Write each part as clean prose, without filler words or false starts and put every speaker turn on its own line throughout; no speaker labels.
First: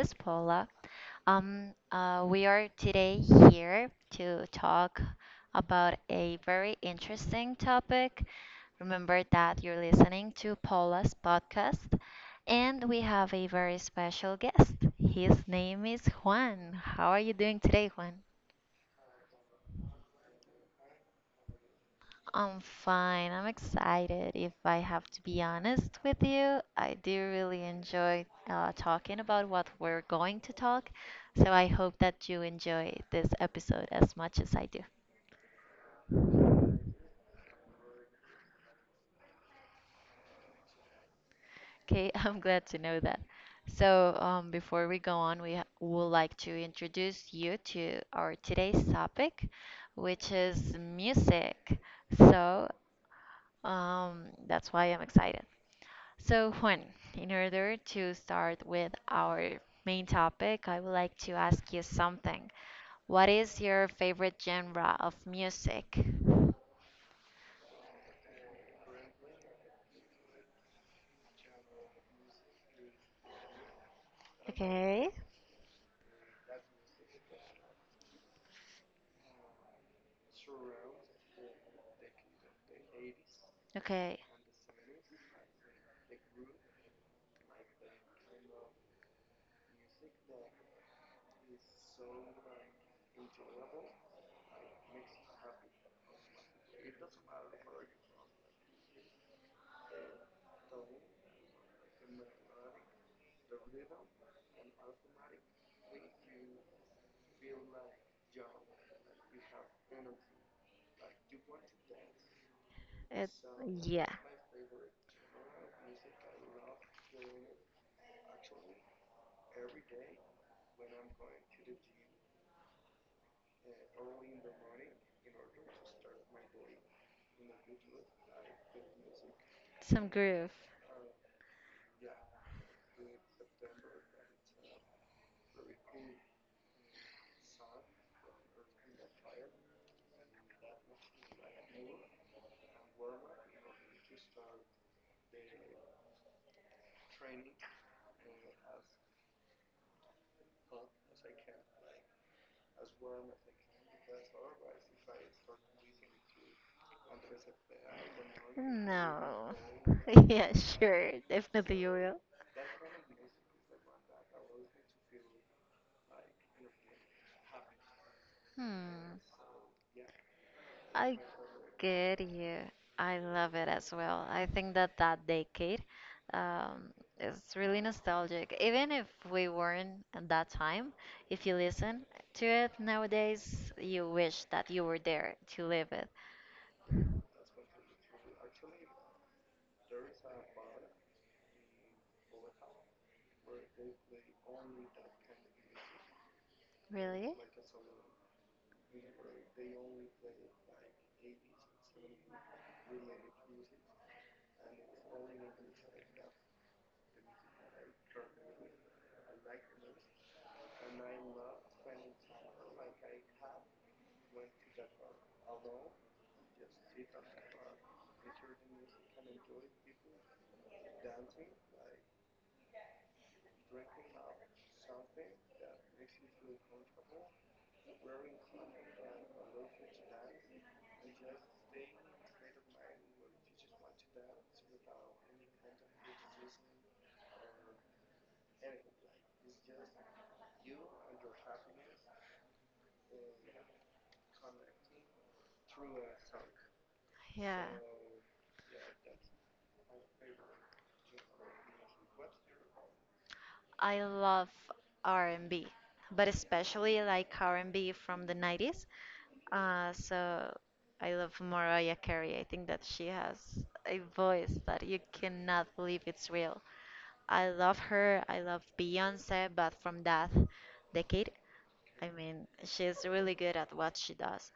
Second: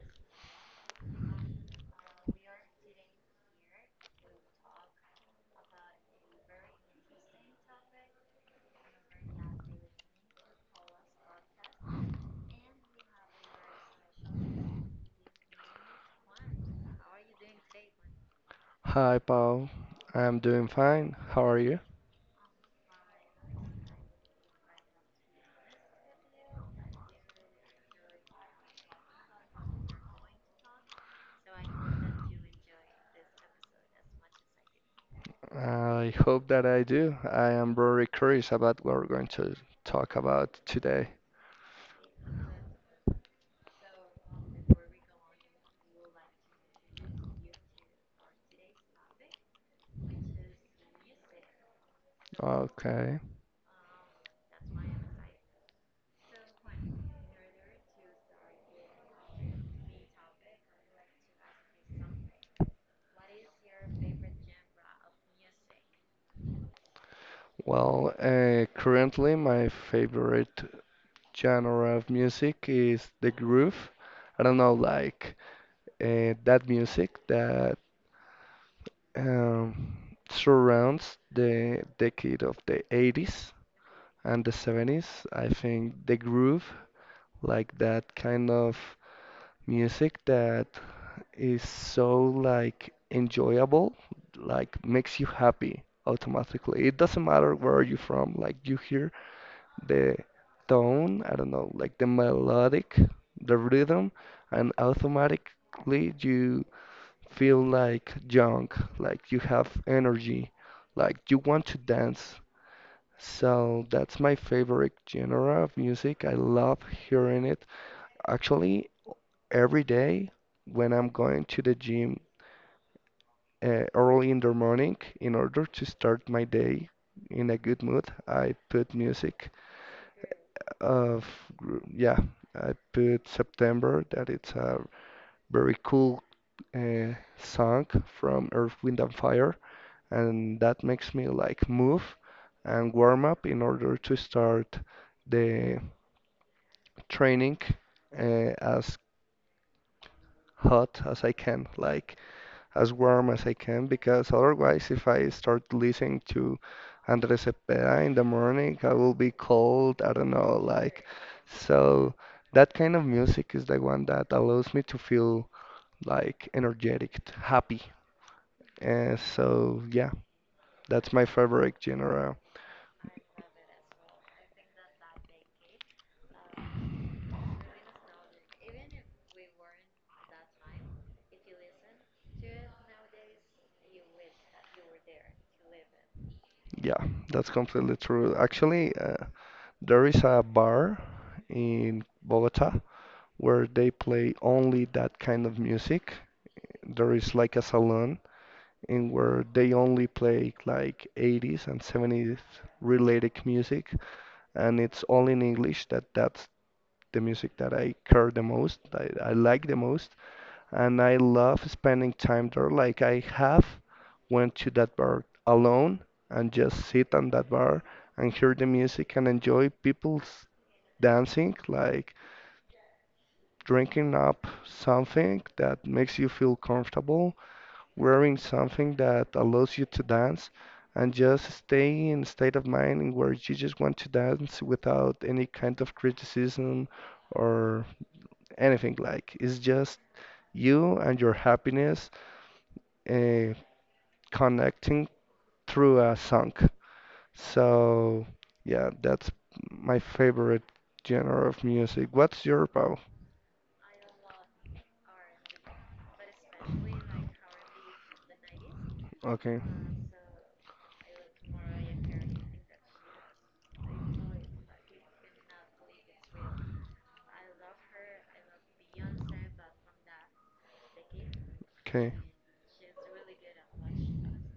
is Paula. We are today here to talk about a very interesting topic. Remember that you're listening to Paula's podcast, and we have a very special guest. His name is Juan. How are you doing today, Juan?
Hi, Paul. I'm doing fine. How are you?
I'm fine. I'm excited. If I have to be honest with you, I do really enjoy talking about what we're going to talk. So I hope that you enjoy this episode as much as I do.
I hope that I do. I am very curious about what we're going to talk about today.
Okay, I'm glad to know that. So before we go on, would like to introduce you to our today's topic, which is music. So
Okay.
that's why I'm excited. So, Juan, in order to start with our main topic, I would like to ask you something. What is your favorite genre of music?
Currently my favorite genre of music is the groove. I don't know,
Okay.
like that music that um, surrounds the decade of the 80s
Okay,
and the 70s. I think the groove, like that kind of music that is so like enjoyable, like makes you happy automatically. It doesn't matter where you're from, like you hear the tone, I don't know, like the melodic, the rhythm, and automatically you feel like young, like you have energy, like you want to dance.
it,
So
Yeah.
that's my favorite genre of music. I love hearing it. Actually, every day when I'm going to the gym early in the morning in order to start my day in a good mood. I put music
Some groove.
of, yeah, I put September, that it's a very cool song from Earth, Wind and Fire, and that makes me like move and warm up in order to start the training as hot as I can. Like as warm as I can because otherwise, if I start listening to Andres Cepeda in the morning, I will be
No.
cold. I don't
Yeah,
know, like
sure. Definitely you
so.
will.
That kind of music is the one that allows me to feel like energetic, happy. Uh,
Hmm.
so yeah, that's
I
my favorite
get
genre.
you. I love it as well. I think that that decade um, is really nostalgic. Even if we weren't at that time, if you listen to it nowadays, you wish that you were there to live it.
Yeah, that's completely true. Actually, there is a bar in Bogota where they play only that kind of music. There
Really?
is like a salon in where they only play like 80s and 70s related music, and it's all in English. That's the music that I care the most, I like the most, and I love spending time there. Like I have went to that bar alone and just sit on that bar and hear the music and enjoy people's dancing, like drinking up something that makes you feel comfortable wearing something that allows you to dance and just stay in a state of mind in where you just want to dance without any kind of criticism or anything like. It's just you and your happiness uh, connecting through a song.
Yeah.
So yeah, that's my favorite genre of music. What's your Pau?
I love R&B, but especially like R&B from the 90s.
Okay.
So I love Mariah Carey. I think that she has a voice that you cannot believe it's real. I love her. I love Beyonce, but from that decade, I mean, she's really good at what she does.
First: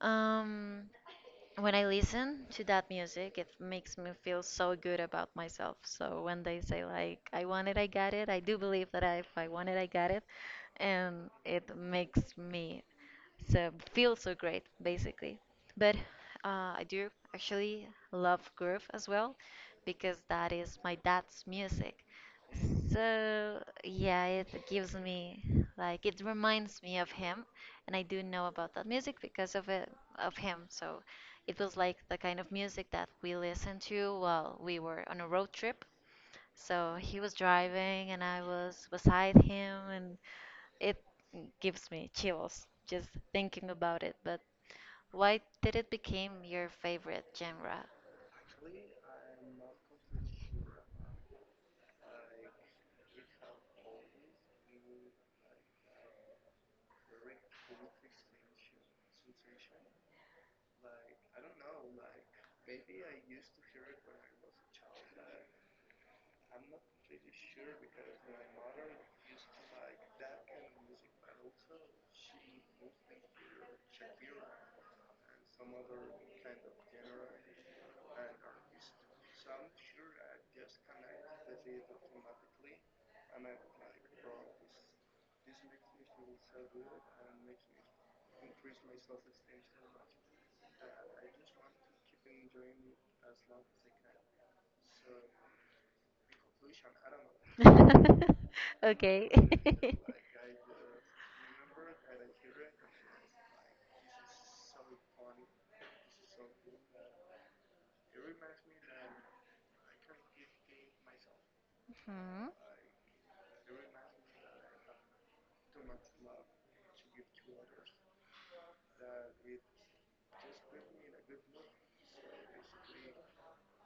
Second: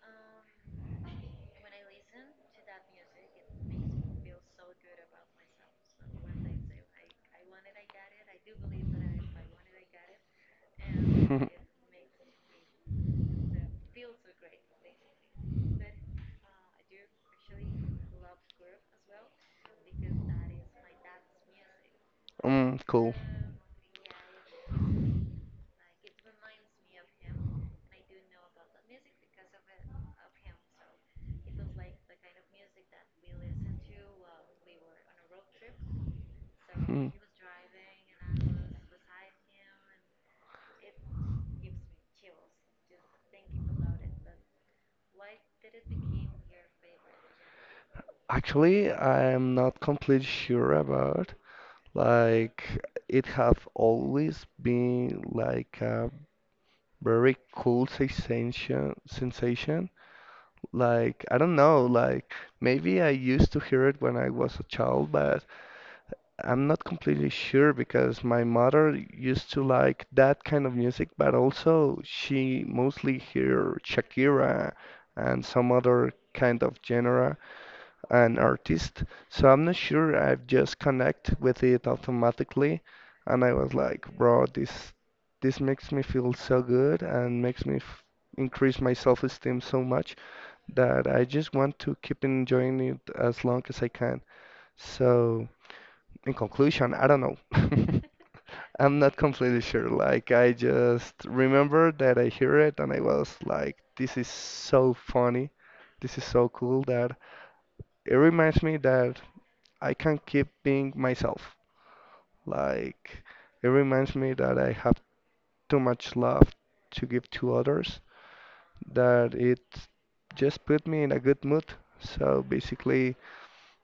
Um, when I listen to that music, it makes me feel so good about myself. So when they say like I want it, I got it, I do believe that if I want it, I got it, and it makes me so feel so great basically. But I do actually love groove as well because that is my dad's music.
Mm, cool.
So yeah, it gives me like it reminds me of him, and I do know about that music because of it of him. So it was like the kind of music that we listened to while we were on a road trip. So
Hmm.
he was driving and I was beside him, and it gives me chills just thinking about it. But why did it become your favorite genre?
Actually, I'm not completely sure about. Like, it have always been like a very cool sensation. Like, I don't know, like maybe I used to hear it when I was a child, but I'm not completely sure because my mother used to like that kind of music, but also she mostly hear Shakira and some other kind of genre and artist. So I'm not sure I've just connect with it automatically and I was like, bro, this makes me feel so good and makes me f increase my self-esteem so much that I just want to keep enjoying it as long as I can. So, in conclusion, I don't know. I'm not
Okay.
completely sure. Like, I just remember that I hear it and I was like, this is so funny. This is so cool that it reminds me that I can keep being myself.
Hmm.
Like, it reminds me that I have too much love to give to others, that it just put me in a good mood. So basically,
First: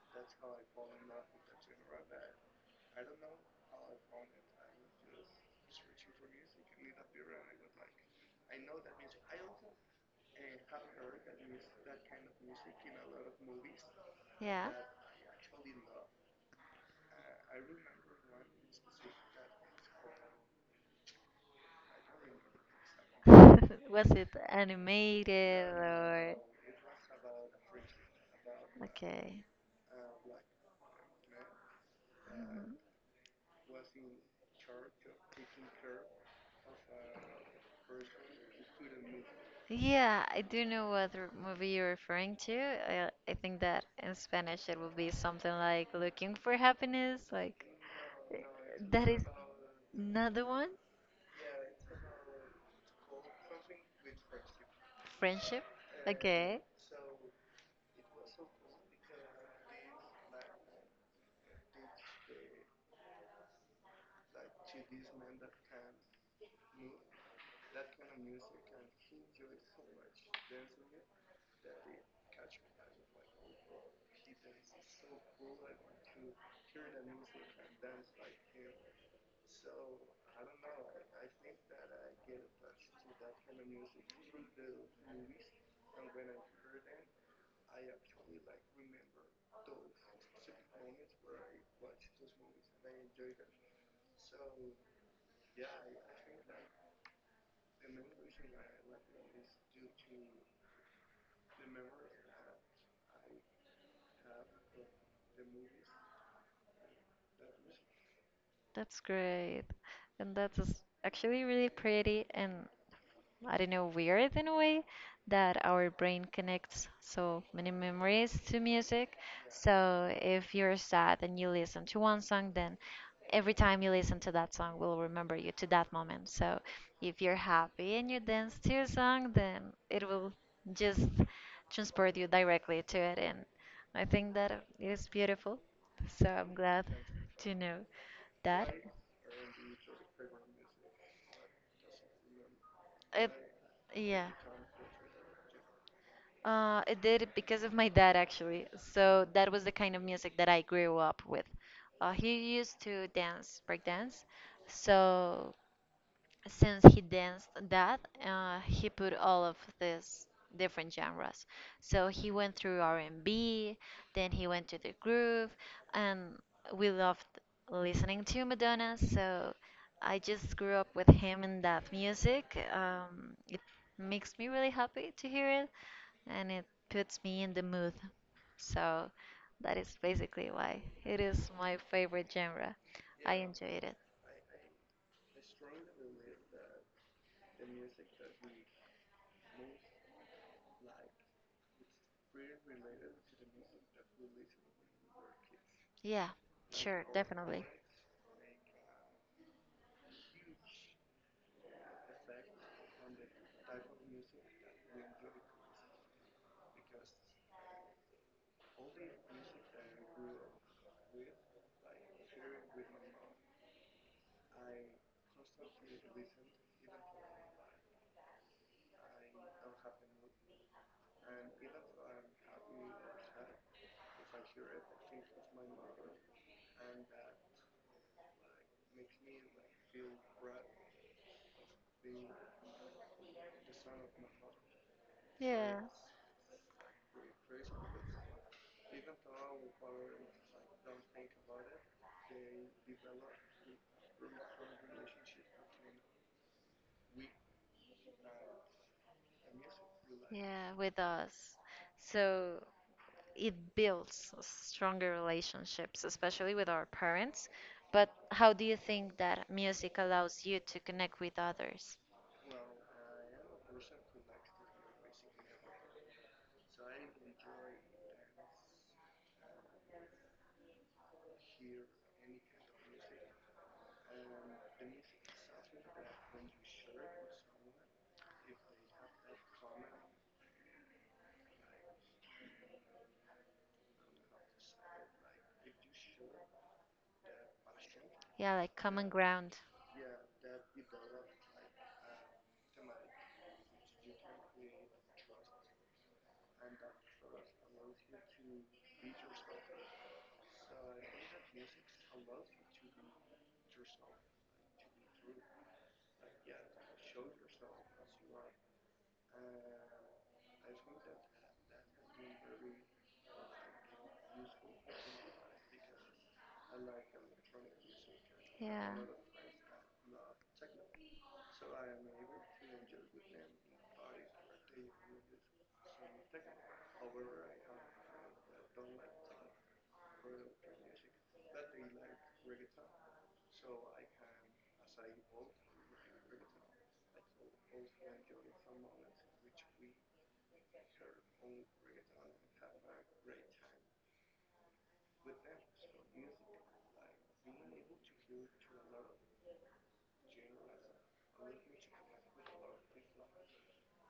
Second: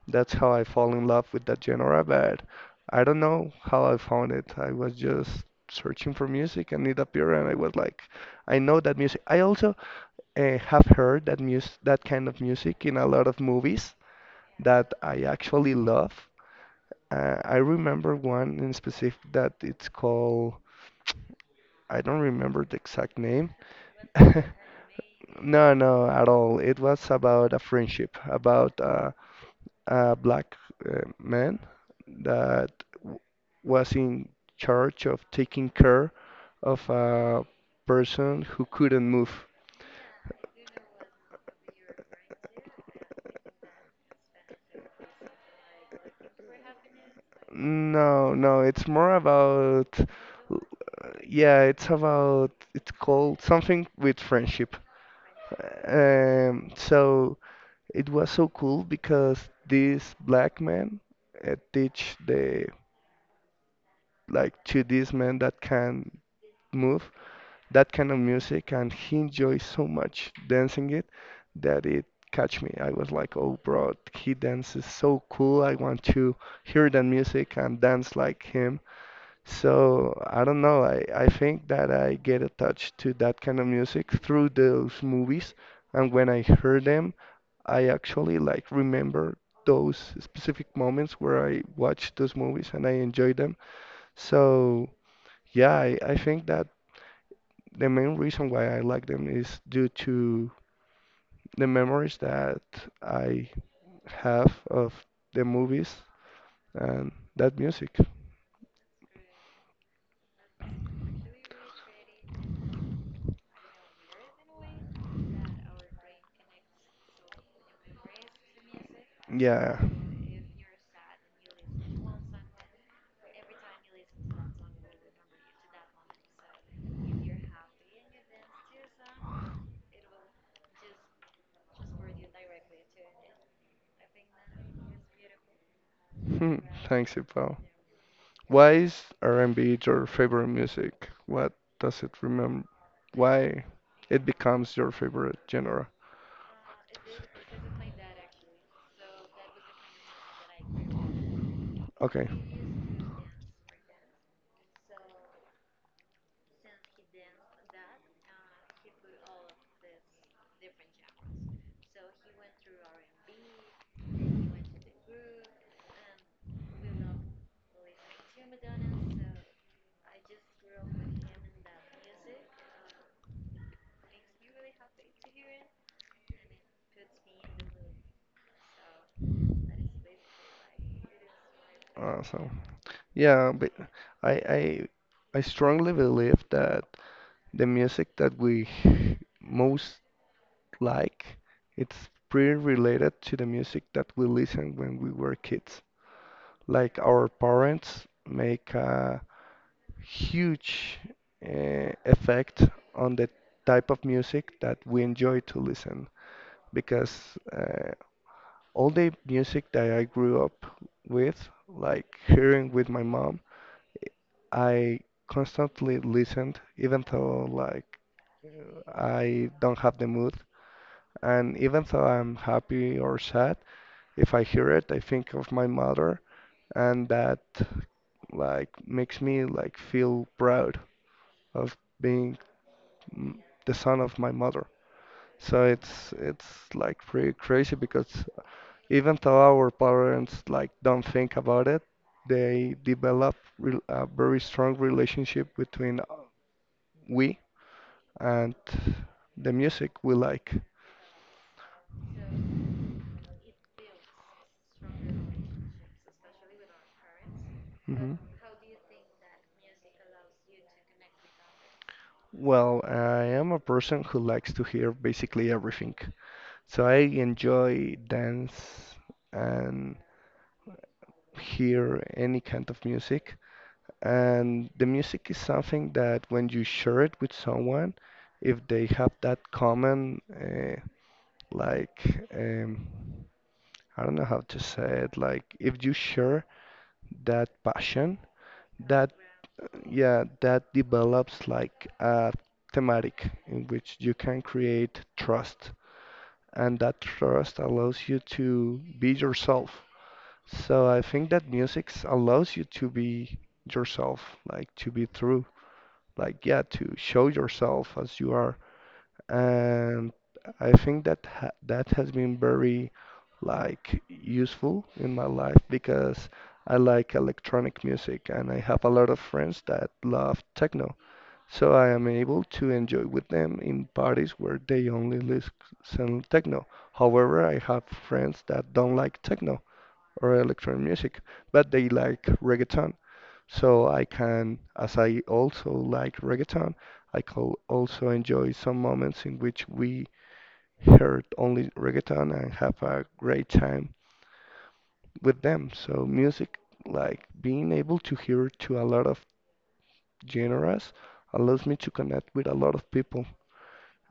that's how I fall in love with that genre, but I don't know how I found it. I was just searching for music and it appeared and I was like, I know that music. I also have heard that kind of music in a lot of movies
Yeah.
that I actually love. I remember one in specific that it's called, I don't remember the exact name.
Was it animated
No, no, at
or
all. It was about a friendship, about
okay?
a black man that
Mhm.
w- was in charge of taking care of a person who couldn't move.
Yeah, I do know what movie you're referring to. I think that in Spanish it would be something like looking for happiness. Like,
No,
eh,
no, it's
that
more
is
about,
another one?
yeah, it's about, it's called something with friendship.
Friendship? Okay,
So it was so cool because this black man teach the like to this man that can move that kind of music, and he enjoys so much dancing it that it catch me. I was like, oh, bro, he dances so cool. I want to hear that music and dance like him. So I don't know. I think that I get attached to that kind of music through those movies, and when I hear them, I actually like remember those specific moments where I watched those movies and I enjoyed them. So yeah, I think that the main reason why I like them is due to the memories that I have of the movies and that music.
that's great. And that's actually really pretty. And I don't know, weird in a way that our brain connects so many memories to music.
Yeah,
So if you're sad and you listen to one song, then every time you listen to that song will remember you to that moment. So if you're happy and you dance to a song, then it will just transport you directly to it. And I think that it is beautiful. So I'm
hmm,
glad
thanks,
to
Ipo.
know that.
Why is R&B your favorite music? What does it remember?
It,
Why it
yeah.
becomes your favorite genre?
It did it because of my dad, actually. So that was the kind of music that I grew up with.
Okay.
He used to dance, break dance. So since he danced that, he put all of these different genres. So he went through R&B, then he went to the groove, and we loved listening to Madonna. So I just grew up with him and that music. It makes me really happy to hear it, and it puts me in the mood. So that is basically why it is my
Uh,
favorite
so
genre. I
yeah, but
enjoyed it.
I I I strongly believe that the music that we most like it's pretty related to the music that we listened when we were kids.
Yeah,
Like
sure,
our
definitely.
parents make a huge effect on the type of music that we enjoy to listen because all the music that I grew up with, like hearing with my mom, I constantly listened even though like I don't have the mood. And even though I'm happy or sad, if I hear it, I think of my mother, and that like makes me like feel proud of being mm, the son of my mother. So
Yeah.
it's like pretty crazy because even though our parents like don't think about it, they develop re a very strong relationship between we and the music we like.
Yeah, with us. So it builds stronger relationships, especially with our parents. But
Mhm.
how do you think that music allows you to connect with others?
Well, I am a person who likes to hear basically everything. So I enjoy dance and hear any kind of music. And the music is something that when you share it with someone, if they have that common like I don't know how to say it. Like if you share that passion,
Yeah, like common
that
ground.
yeah, that develops like a thematic in which you can create trust, and that trust allows you to be yourself. So I think that music allows you to be yourself, like to be true, like yeah, to show yourself as you are and I think that ha that has been very like useful in my life because I like electronic music and I have a
Yeah.
lot of friends that love techno. So I am able to enjoy with them in parties where they only listen techno. However, I have friends that don't like techno or electronic music, but they like reggaeton. So I can, as I also like reggaeton, I can also enjoy some moments in which we heard only reggaeton and have a great time with them. So music, like being able to hear to a lot of genres, allows me to connect with a lot of people.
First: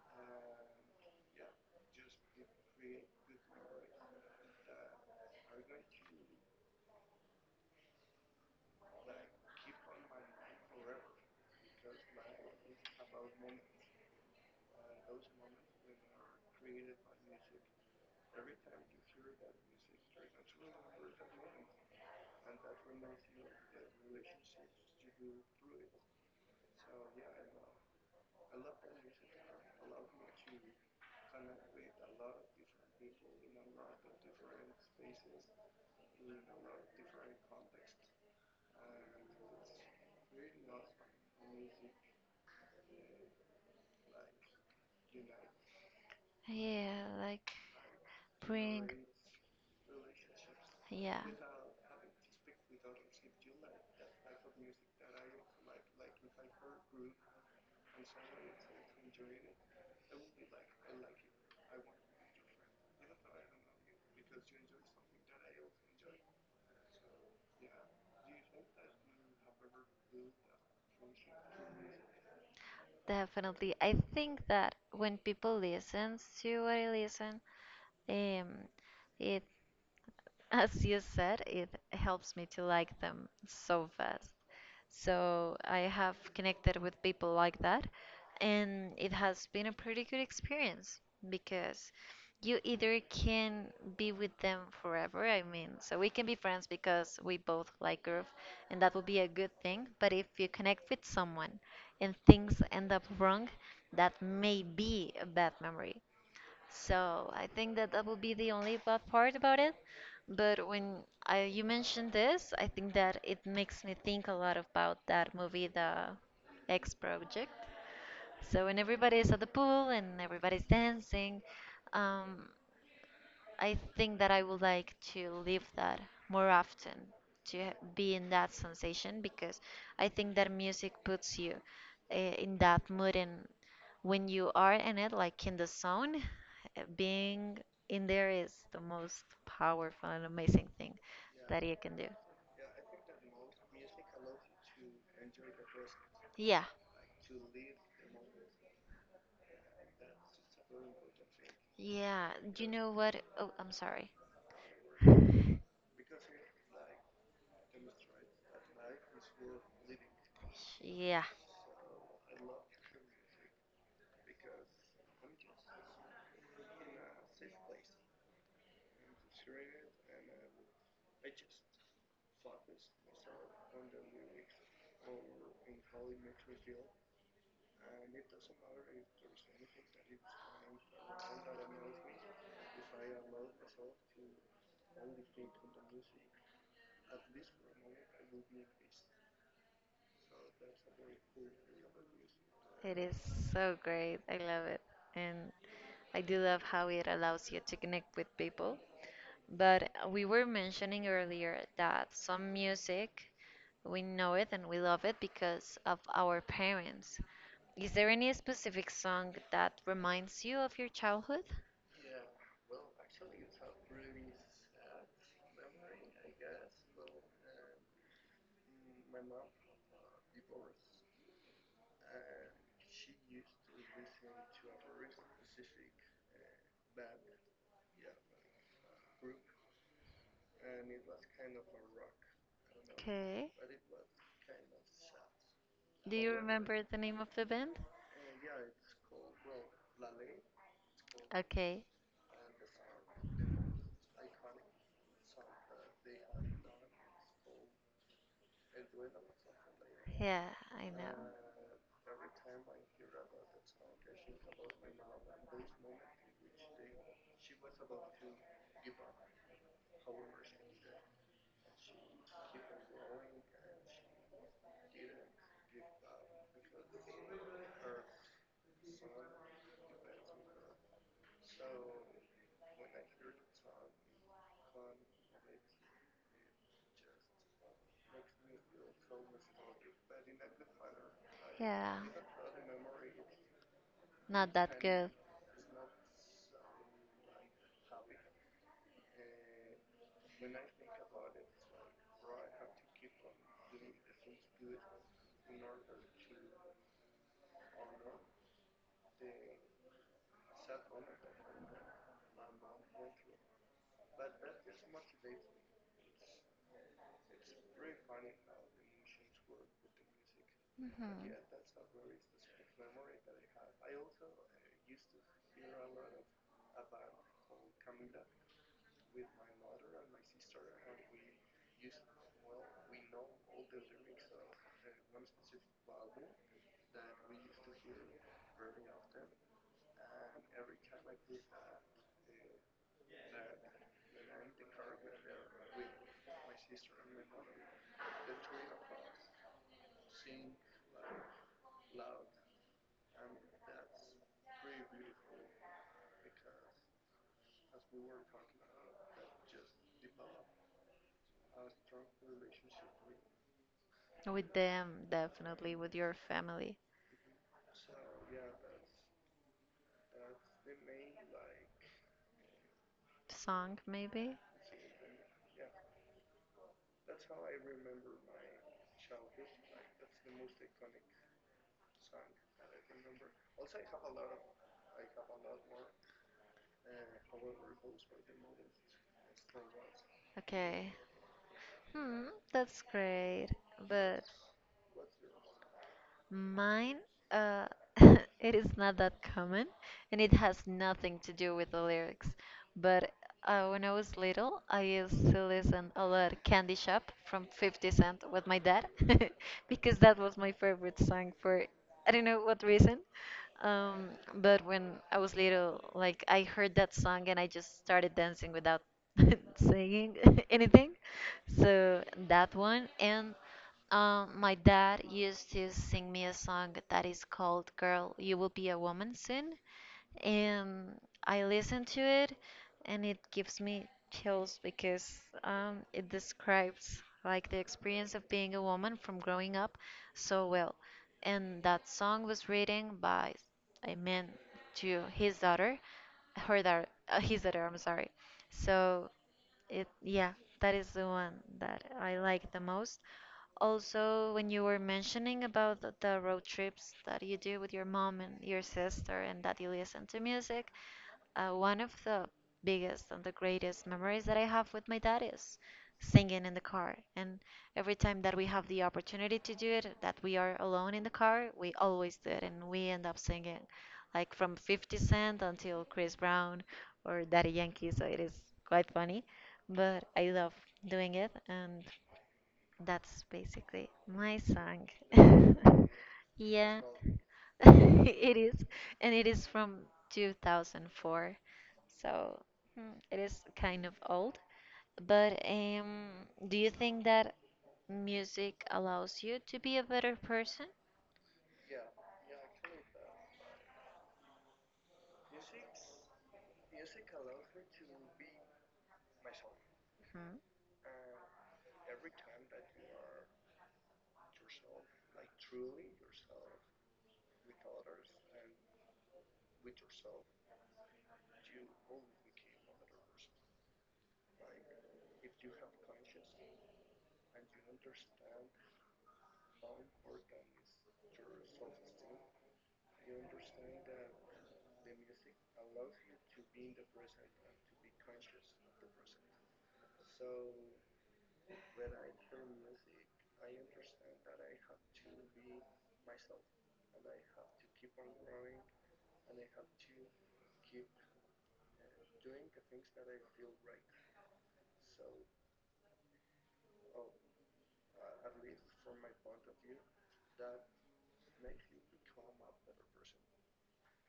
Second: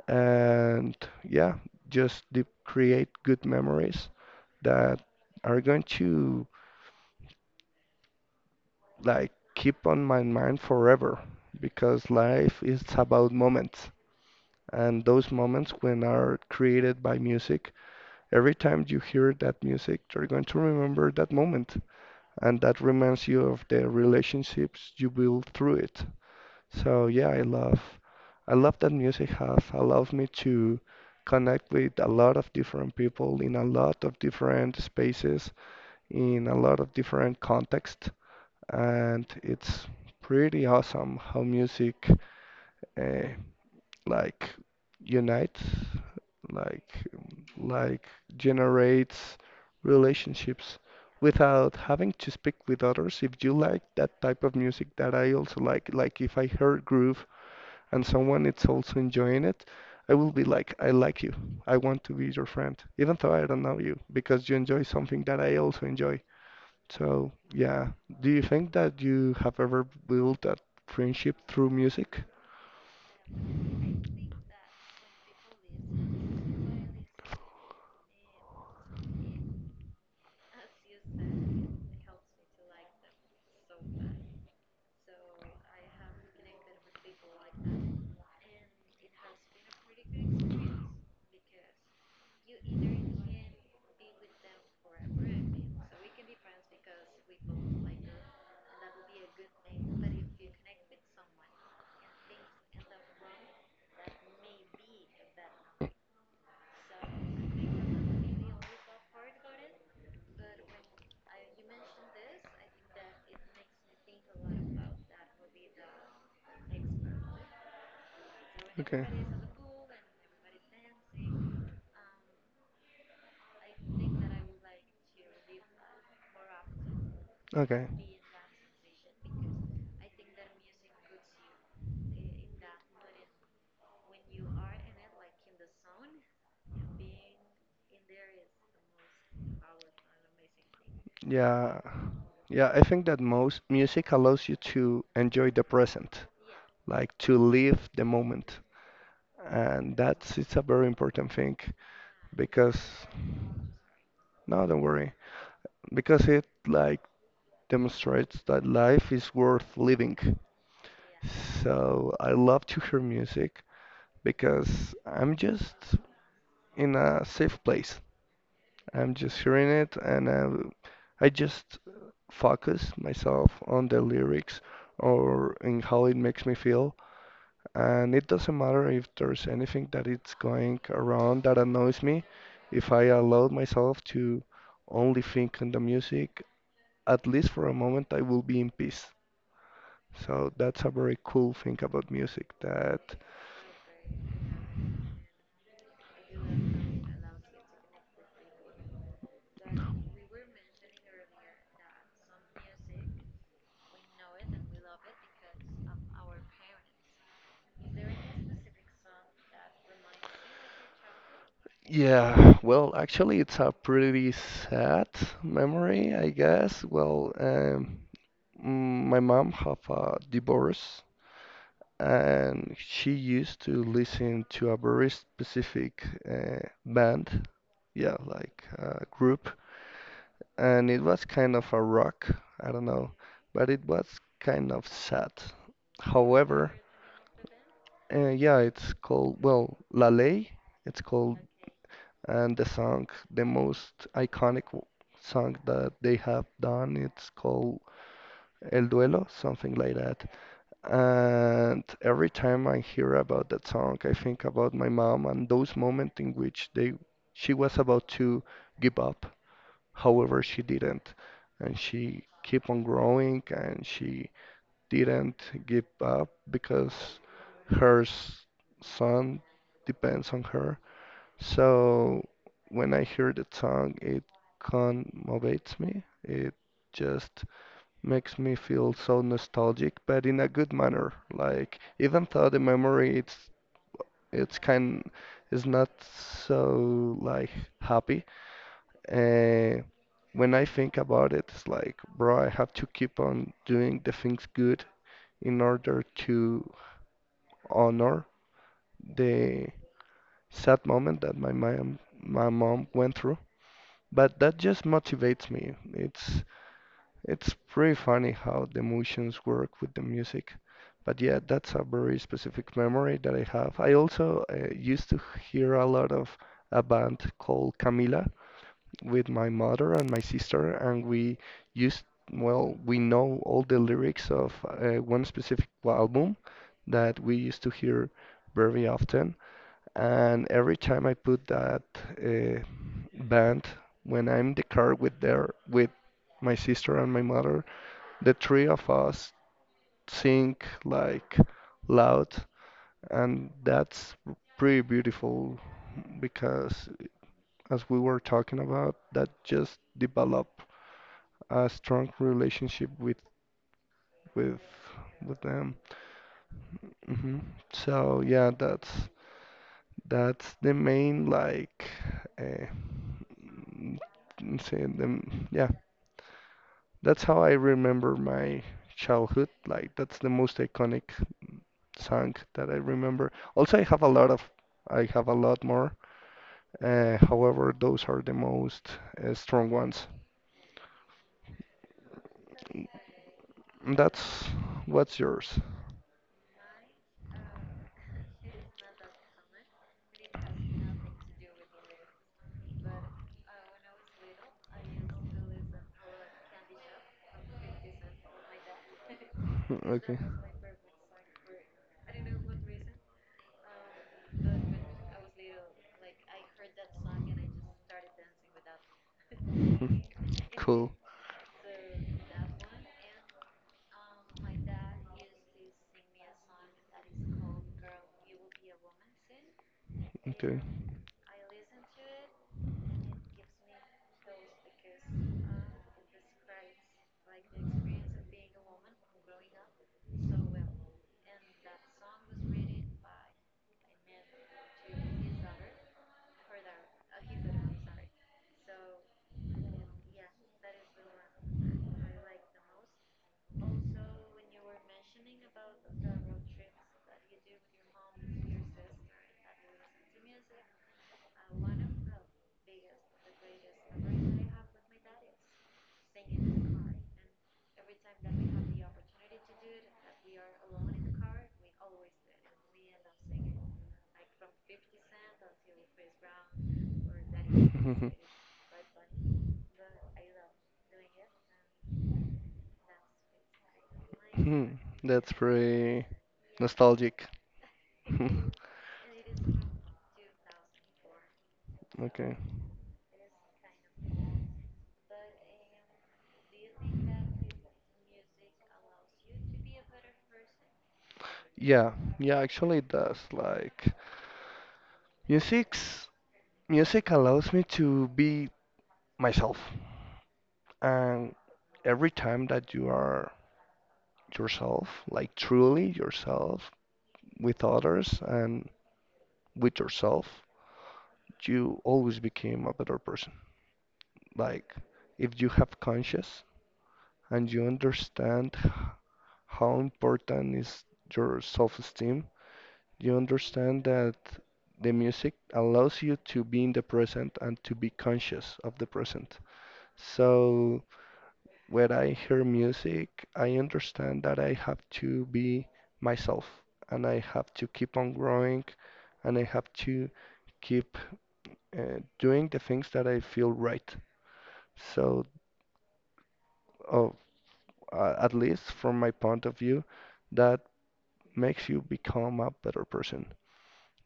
And yeah, just create good memories that are going to like keep on my mind forever because life is about moments, and those moments when are created by music, every time you hear that music you're going to remember that moment and that reminds you of the relationships you build through it. So yeah, I love that music has allowed me to connect with a lot of different people in a lot of different spaces in a lot of different contexts, and it's pretty awesome how music uh, like unites,
Yeah, like
like
bring.
generates relationships
Yeah,
without having to speak with others. If you like that type of music that I also like if I hear groove and someone is also enjoying it, I will be like, I like you. I want to be your friend, even though I don't know you, because you enjoy something that I also enjoy. So, yeah. Do you think that you have ever built that friendship through music?
definitely. I think that when people listens to what I listen, um, it as you said, it helps me to like them so fast. So I have connected with people like that, and it has been a pretty good experience because you either can be with them forever, I mean, so we can be friends because we both like Groove, and that would be a good thing. But if you connect with someone and things end up wrong, that may be a bad memory. So I think that that will be the only bad part about it. But you mentioned this, I think that it makes me think a lot about that movie, The X Project. So when
Okay.
everybody is at the pool and everybody's dancing, um, I think that I would like to live that more often,
Okay.
be in that sensation, because I think that music puts you in that mood, and when you are in it, like in the zone, being in there is the most powerful and amazing thing that you
Yeah.
can do.
Yeah, I think that most music allows you to enjoy the present,
Yeah,
like to live the moment. And that's it's a very important thing
yeah. Do you
because
know what? Oh, I'm sorry.
no, don't worry. Because it like demonstrates that life is worth living.
Yeah,
So I love to hear music because I'm just in a safe place. I'm just hearing it and I just focus myself on the lyrics or in how it makes me feel and it doesn't matter if there's anything that it's going around that annoys me. If I allow myself to only think on the music, at least for a moment, I will be in peace. So that's a very cool thing about music
it is
that,
so great. I love it. And I do love how it allows you to connect with people. But we were mentioning earlier that some music, we know it and we love it because of our parents. Is there any specific song that reminds you of your childhood?
yeah, well, actually, it's a pretty sad memory, I guess. My mom have a divorce and she used to listen to a very specific band, yeah, like a group, and it was kind of a rock, I don't know,
Okay.
but it was kind of sad.
Do you
However,
remember the name of the band?
yeah, it's called, well, La Ley, it's called,
Okay.
and the song, the most iconic song that they have done, it's called El Duelo, something like that.
Yeah, I know.
And every time I hear about that song, I think about my mom and those moments in which they she was about to give up. However, she didn't, and she kept on growing and she didn't give up because her s- son depends on her. So when I hear that song, it conmovates me. It just makes me feel so nostalgic, but in a good manner. Like
Yeah,
even though the memory it's
not
it's
that
kind
good.
is not so like happy. Uh, when I think about it, it's like, bro, I have to keep on doing the things good in order to honor the sad moment that my mom went through. But that just motivates me. It's pretty funny how the emotions work with the music.
Mhm.
But yeah, that's a very specific memory that I have. I also used to hear a lot of a band called Camila with my mother and my sister, and we used, well, we know all the lyrics of one specific album that we used to hear very often. And every time I put that uh, band, when I'm in the car with their with my sister and my mother, the three of us think like loud, and that's pretty beautiful because as we were talking about that just develop a strong relationship with
With
with
them,
with them.
definitely. With your family.
hmm so yeah, that's the main, like, uh,
Song, maybe?
mm, say them, yeah. That's how I remember my childhood. Like that's the most iconic song that I remember. Also, I have a lot of, I have a lot more. However, those are the most strong ones.
Okay. Hmm, that's great.
That's
But
what's yours.
mine, uh, it is not that common, and it has nothing to do with the lyrics. But when I was little, I used to listen a lot Candy Shop from 50 Cent with my dad, because
Okay.
that was my favorite song for I don't know what reason. Um, but when I was little, like I heard that song and I just started dancing without
Mhm.
saying
Cool.
anything. So that one and my dad used to sing me a song that is called Girl, You Will Be a Woman Soon.
Okay.
And I listen to it and it gives me chills because it describes like the experience of being a woman from growing up so well. And that song was written by a man to his daughter, his daughter, I'm sorry. So yeah, that is the one that I like the most. Also, when you were mentioning about the road trips that you do with your mom and your sister, and that you listen to music, one of the biggest and the greatest memories that I have with my dad is singing in the car. And every time that we have the opportunity to do it, that we are alone in the car, we always do it, and we end up singing, like from 50 Cent until Chris Brown or Daddy Yankee. So it is quite funny, but I love doing it and. That's basically my
Hmm,
song.
that's pretty
Yeah,
nostalgic.
it is. And it is from 2004.
Okay.
So hmm, it is kind of old. But do you think that music allows you to be a better person?
Yeah, yeah, actually it does. Like music's music allows me to be myself.
Hmm.
And every time that you are yourself, like truly yourself with others and with yourself, you always become a better person. Like, if you have conscious and you understand how important is your self-esteem, you understand that the music allows you to be in the present and to be conscious of the present. So when I hear music, I understand that I have to be myself and I have to keep on growing and I have to keep doing the things that I feel right. So uh, at least from my point of view, that makes you become a better person.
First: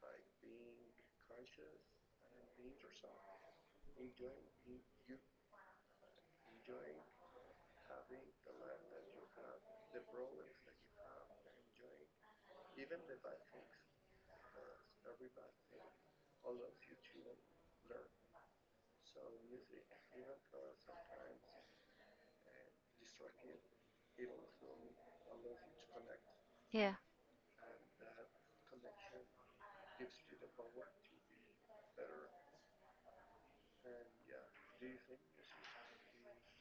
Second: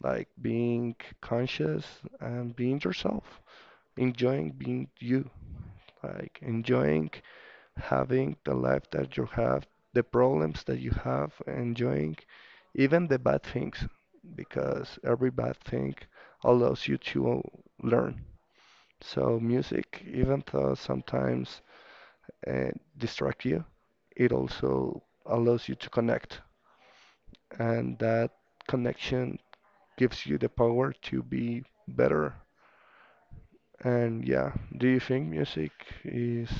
Like being conscious and being yourself, enjoying being you, like enjoying having the life that you have, the problems that you have, enjoying even the bad things, because every bad thing allows you to learn. So music, even though sometimes uh, distract you, it also allows you to connect,
Yeah.
and that connection gives you the power to be better. And yeah, do you think music is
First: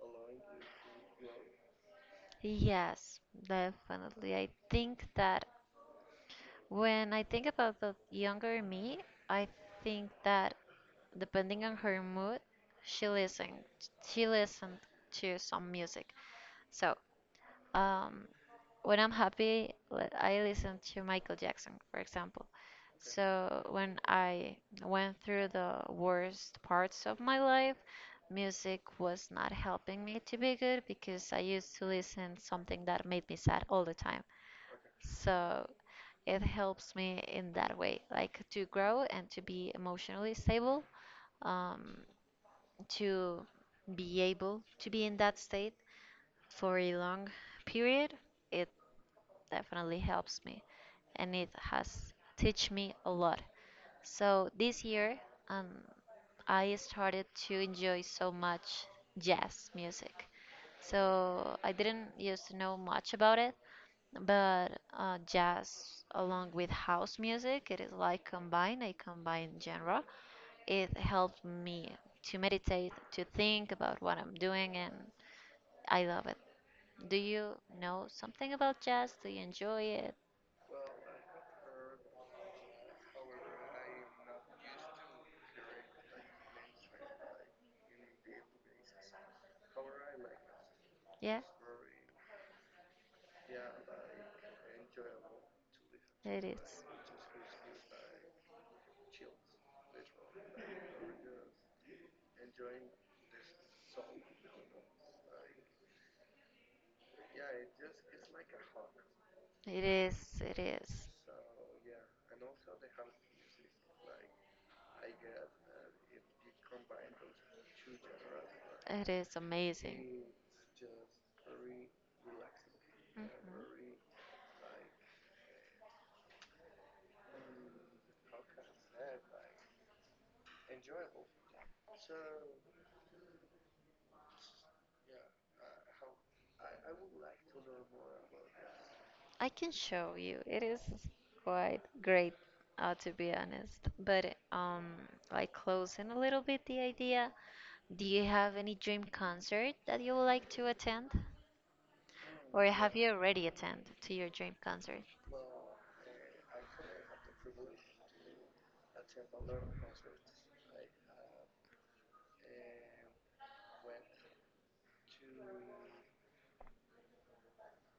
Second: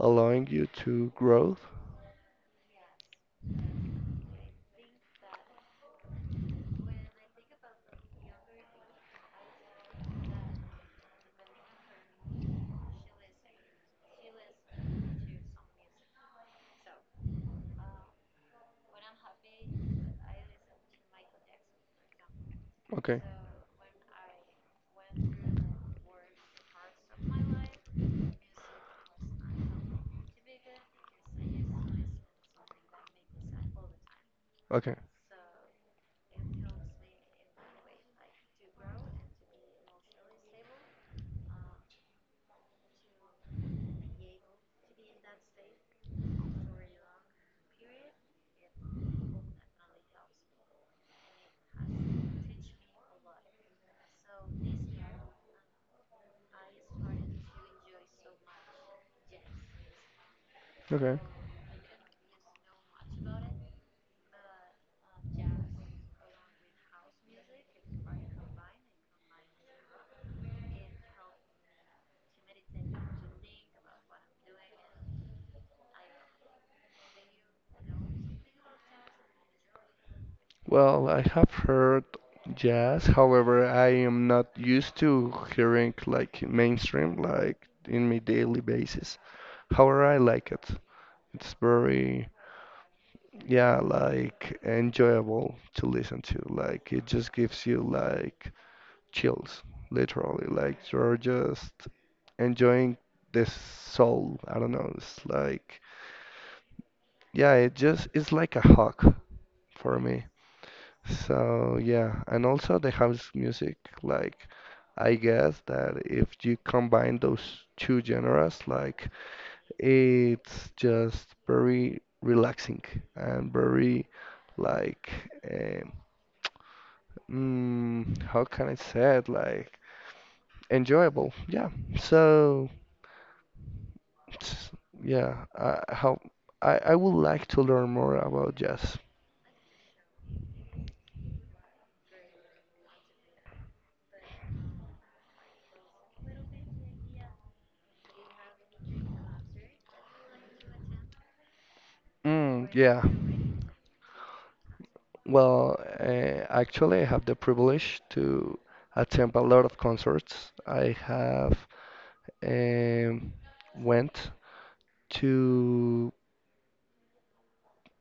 allowing you to grow?
Yes, definitely. I think that when I think about the younger me, I think that depending on her mood, she listened she listened to some music. So, um, when I'm happy, I listen to Michael Jackson, for example.
Okay.
So when I went through the worst parts of my life, music was not helping me to be good because I used to listen something that made me sad all the time.
Okay.
So it helps me in that way, like to grow and to be emotionally stable. Um, to be able to be in that state for a long period, it definitely helps me and it has teach me a lot. So this year, um, I started to enjoy so much jazz music.
Okay.
So I didn't used to know much about it, but jazz along with house music, it is like combined, a combined genre it helped me to meditate, to think about what I'm doing, and I love it. Do you know something about jazz? Do you enjoy it?
Well, I have heard jazz, however, I am not used to hearing like mainstream, like in my daily basis. However, I like it.
Yeah,
It's very, yeah, like enjoyable to listen to.
it is.
Like it just gives you like chills, literally. Like you're just enjoying this soul. I don't know. It's like, yeah, it's like a hug
It
for me.
is. It is.
So yeah, and also the house music, like I guess that if you combine those two genres, like
It is amazing.
it's just very relaxing and
Hmm.
very like um, how can I say it? Like enjoyable. Yeah. So it's- yeah, how I would like to learn more about jazz.
I can show you. It is quite great, to be honest. But like closing a little bit the idea, do you have any dream concert that you would like to attend? Or
Mm,
have
yeah.
you already attended to your dream concert?
Well, actually, I have the privilege to attend a lot of concerts. I have um, went to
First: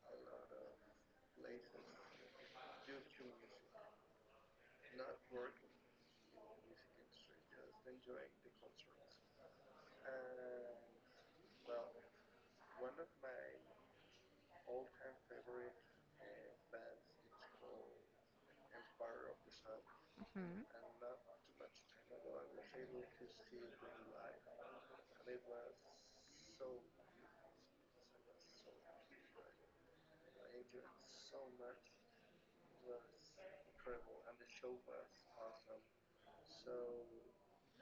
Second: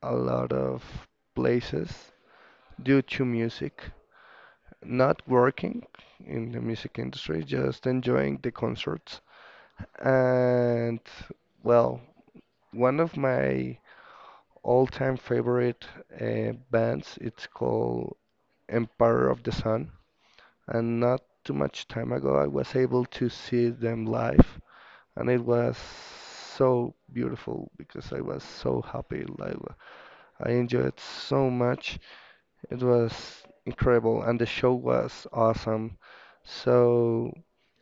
a lot of places due to music, not working in the music industry, just enjoying the concerts. And well, one of my all-time favorite bands, it's called Empire of the Sun.
Hmm.
And not too much time ago I was able to see them live, and it was so beautiful because I was so happy. Like I enjoyed so much. It was incredible, and the show was awesome. So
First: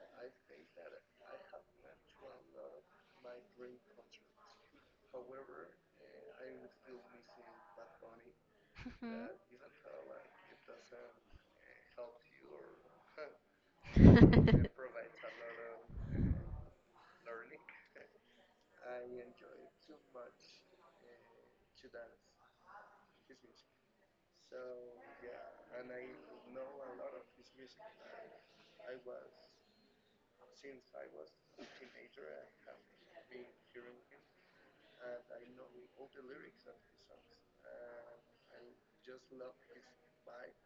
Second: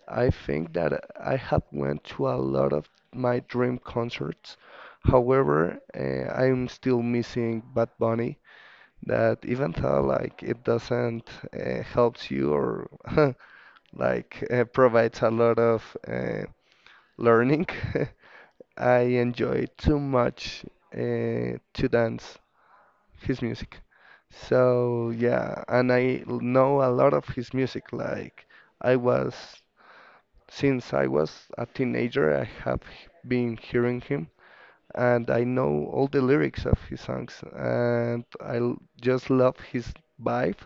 I think that I have went to a lot of my dream concerts. However, I'm still missing Bad Bunny.
Mhm.
That even though like it doesn't helps you or like provides a lot of learning. I enjoy too much uh, to dance his music. So yeah, and I know a lot of his music. Like I was since I was a teenager, I have been hearing him, and I know all the lyrics of his songs, and I just love his vibe.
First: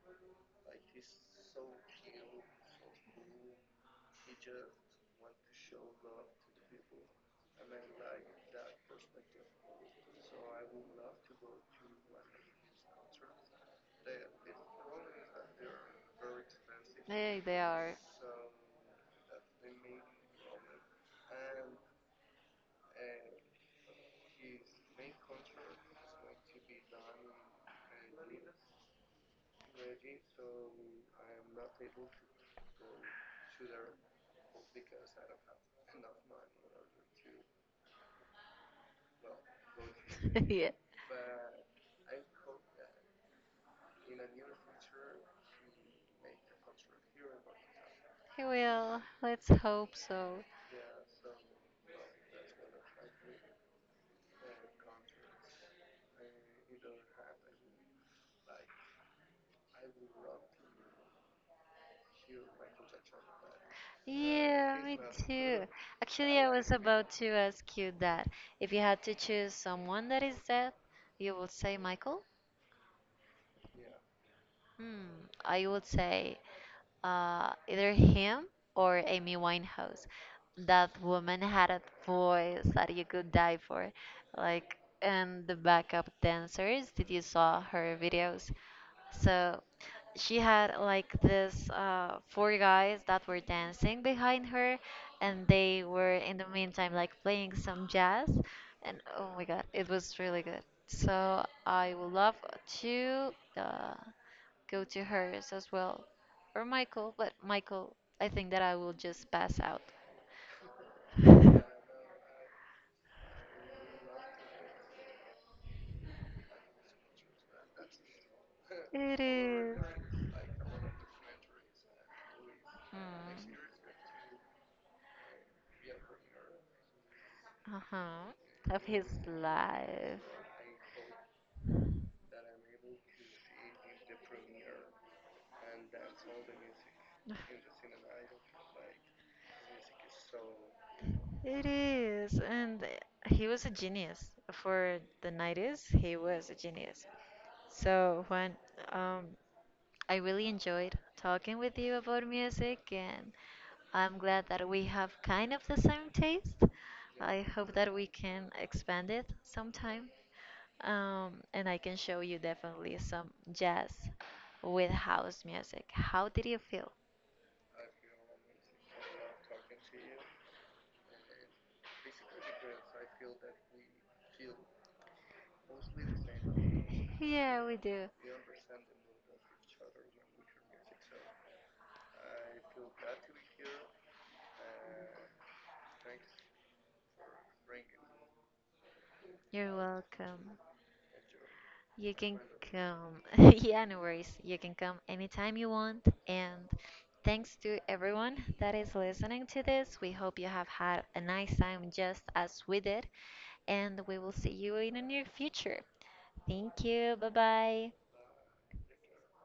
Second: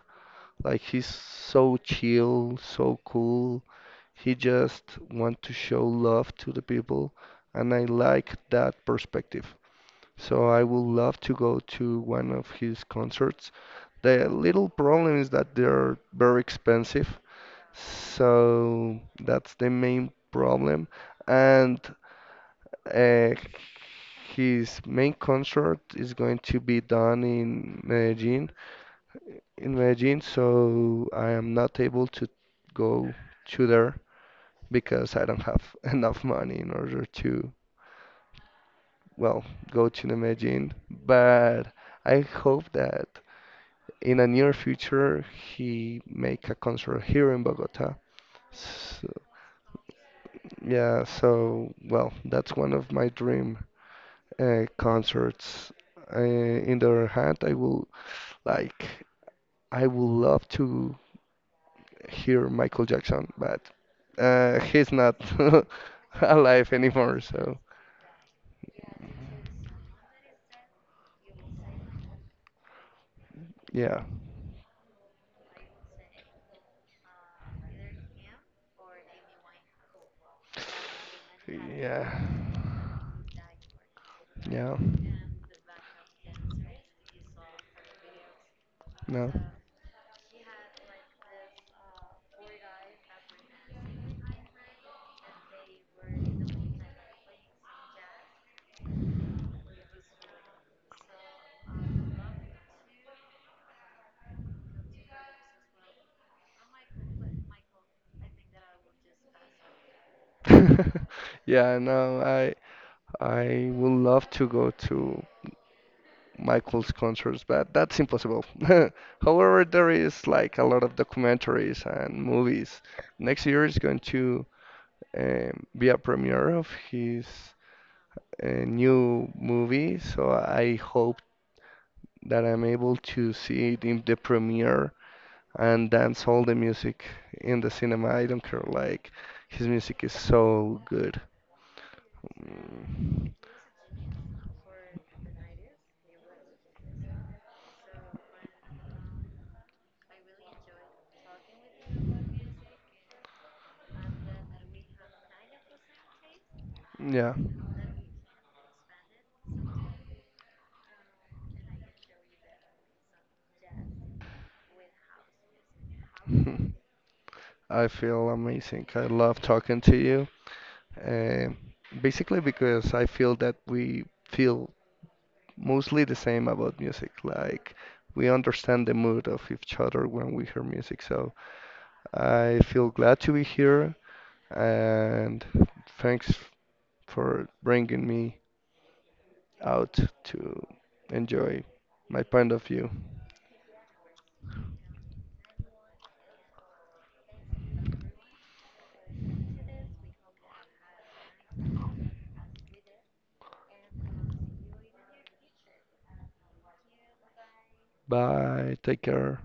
Like he's so chill, so cool. He just want to show love to the people, and I like that perspective. So I would love to go to one of his concerts. The little problem is that they're very expensive,
They are.
so that's the main problem. And uh, his main concert is going to be done in Medellin, so I am not able to go to there because I don't have enough money in order to, well, go to the
yeah.
Medellin. But I hope that in a near future he make a concert here in Bogota.
Well,
So,
let's hope so.
yeah, so well, that's one of my dream concerts. In the other hand, I will like I would love to hear Michael Jackson, but
Yeah,
he's
me
not
too. Actually, I was
alive
about
anymore.
to
So
ask you that. If you had to choose someone that is dead, you would say Michael?
yeah.
Hmm, I would say either him or Amy Winehouse. That woman had a
Yeah.
voice that you could die for. Like,
Yeah.
and the backup dancers, did you saw her videos? So she had like this four guys that were dancing behind her, and they were in the meantime like playing some jazz. And oh my God, it was really good. So I would love to uh, go to hers as well, or Michael. But Michael, I think that I will just
No.
pass out.
Yeah, no, I would love to go to Michael's concerts, but that's impossible.
It
However,
is.
there is like a lot of documentaries and movies.
Hmm.
Next year is going to be a premiere of his
Uh-huh, of his
new movie,
life.
so I hope that I'm able to see it in the premiere and dance all the music in the cinema. I don't care, like his music is so good.
It is, and
Mm,
he was a genius for the 90s. He was a genius. So when um, I really enjoyed talking with you about music, and I'm glad that we have kind of the same taste.
yeah.
I hope that we can expand it sometime. And I can show you definitely some jazz with house music. How did you feel?
I feel amazing. I love talking to you. Um basically because I feel that we feel mostly the same about music.
Yeah,
Like
we do.
we understand the mood of each other when we hear music. So I feel glad to be here, and thanks for bringing me
You're
out
welcome.
to enjoy
You
my
can
point of view.
come. Yeah, no worries. You can come anytime you want. And thanks to everyone that is listening to this. We hope you have had a nice time just as we did. And we will see you in the near future. Thank you. Bye bye.
Bye, take care.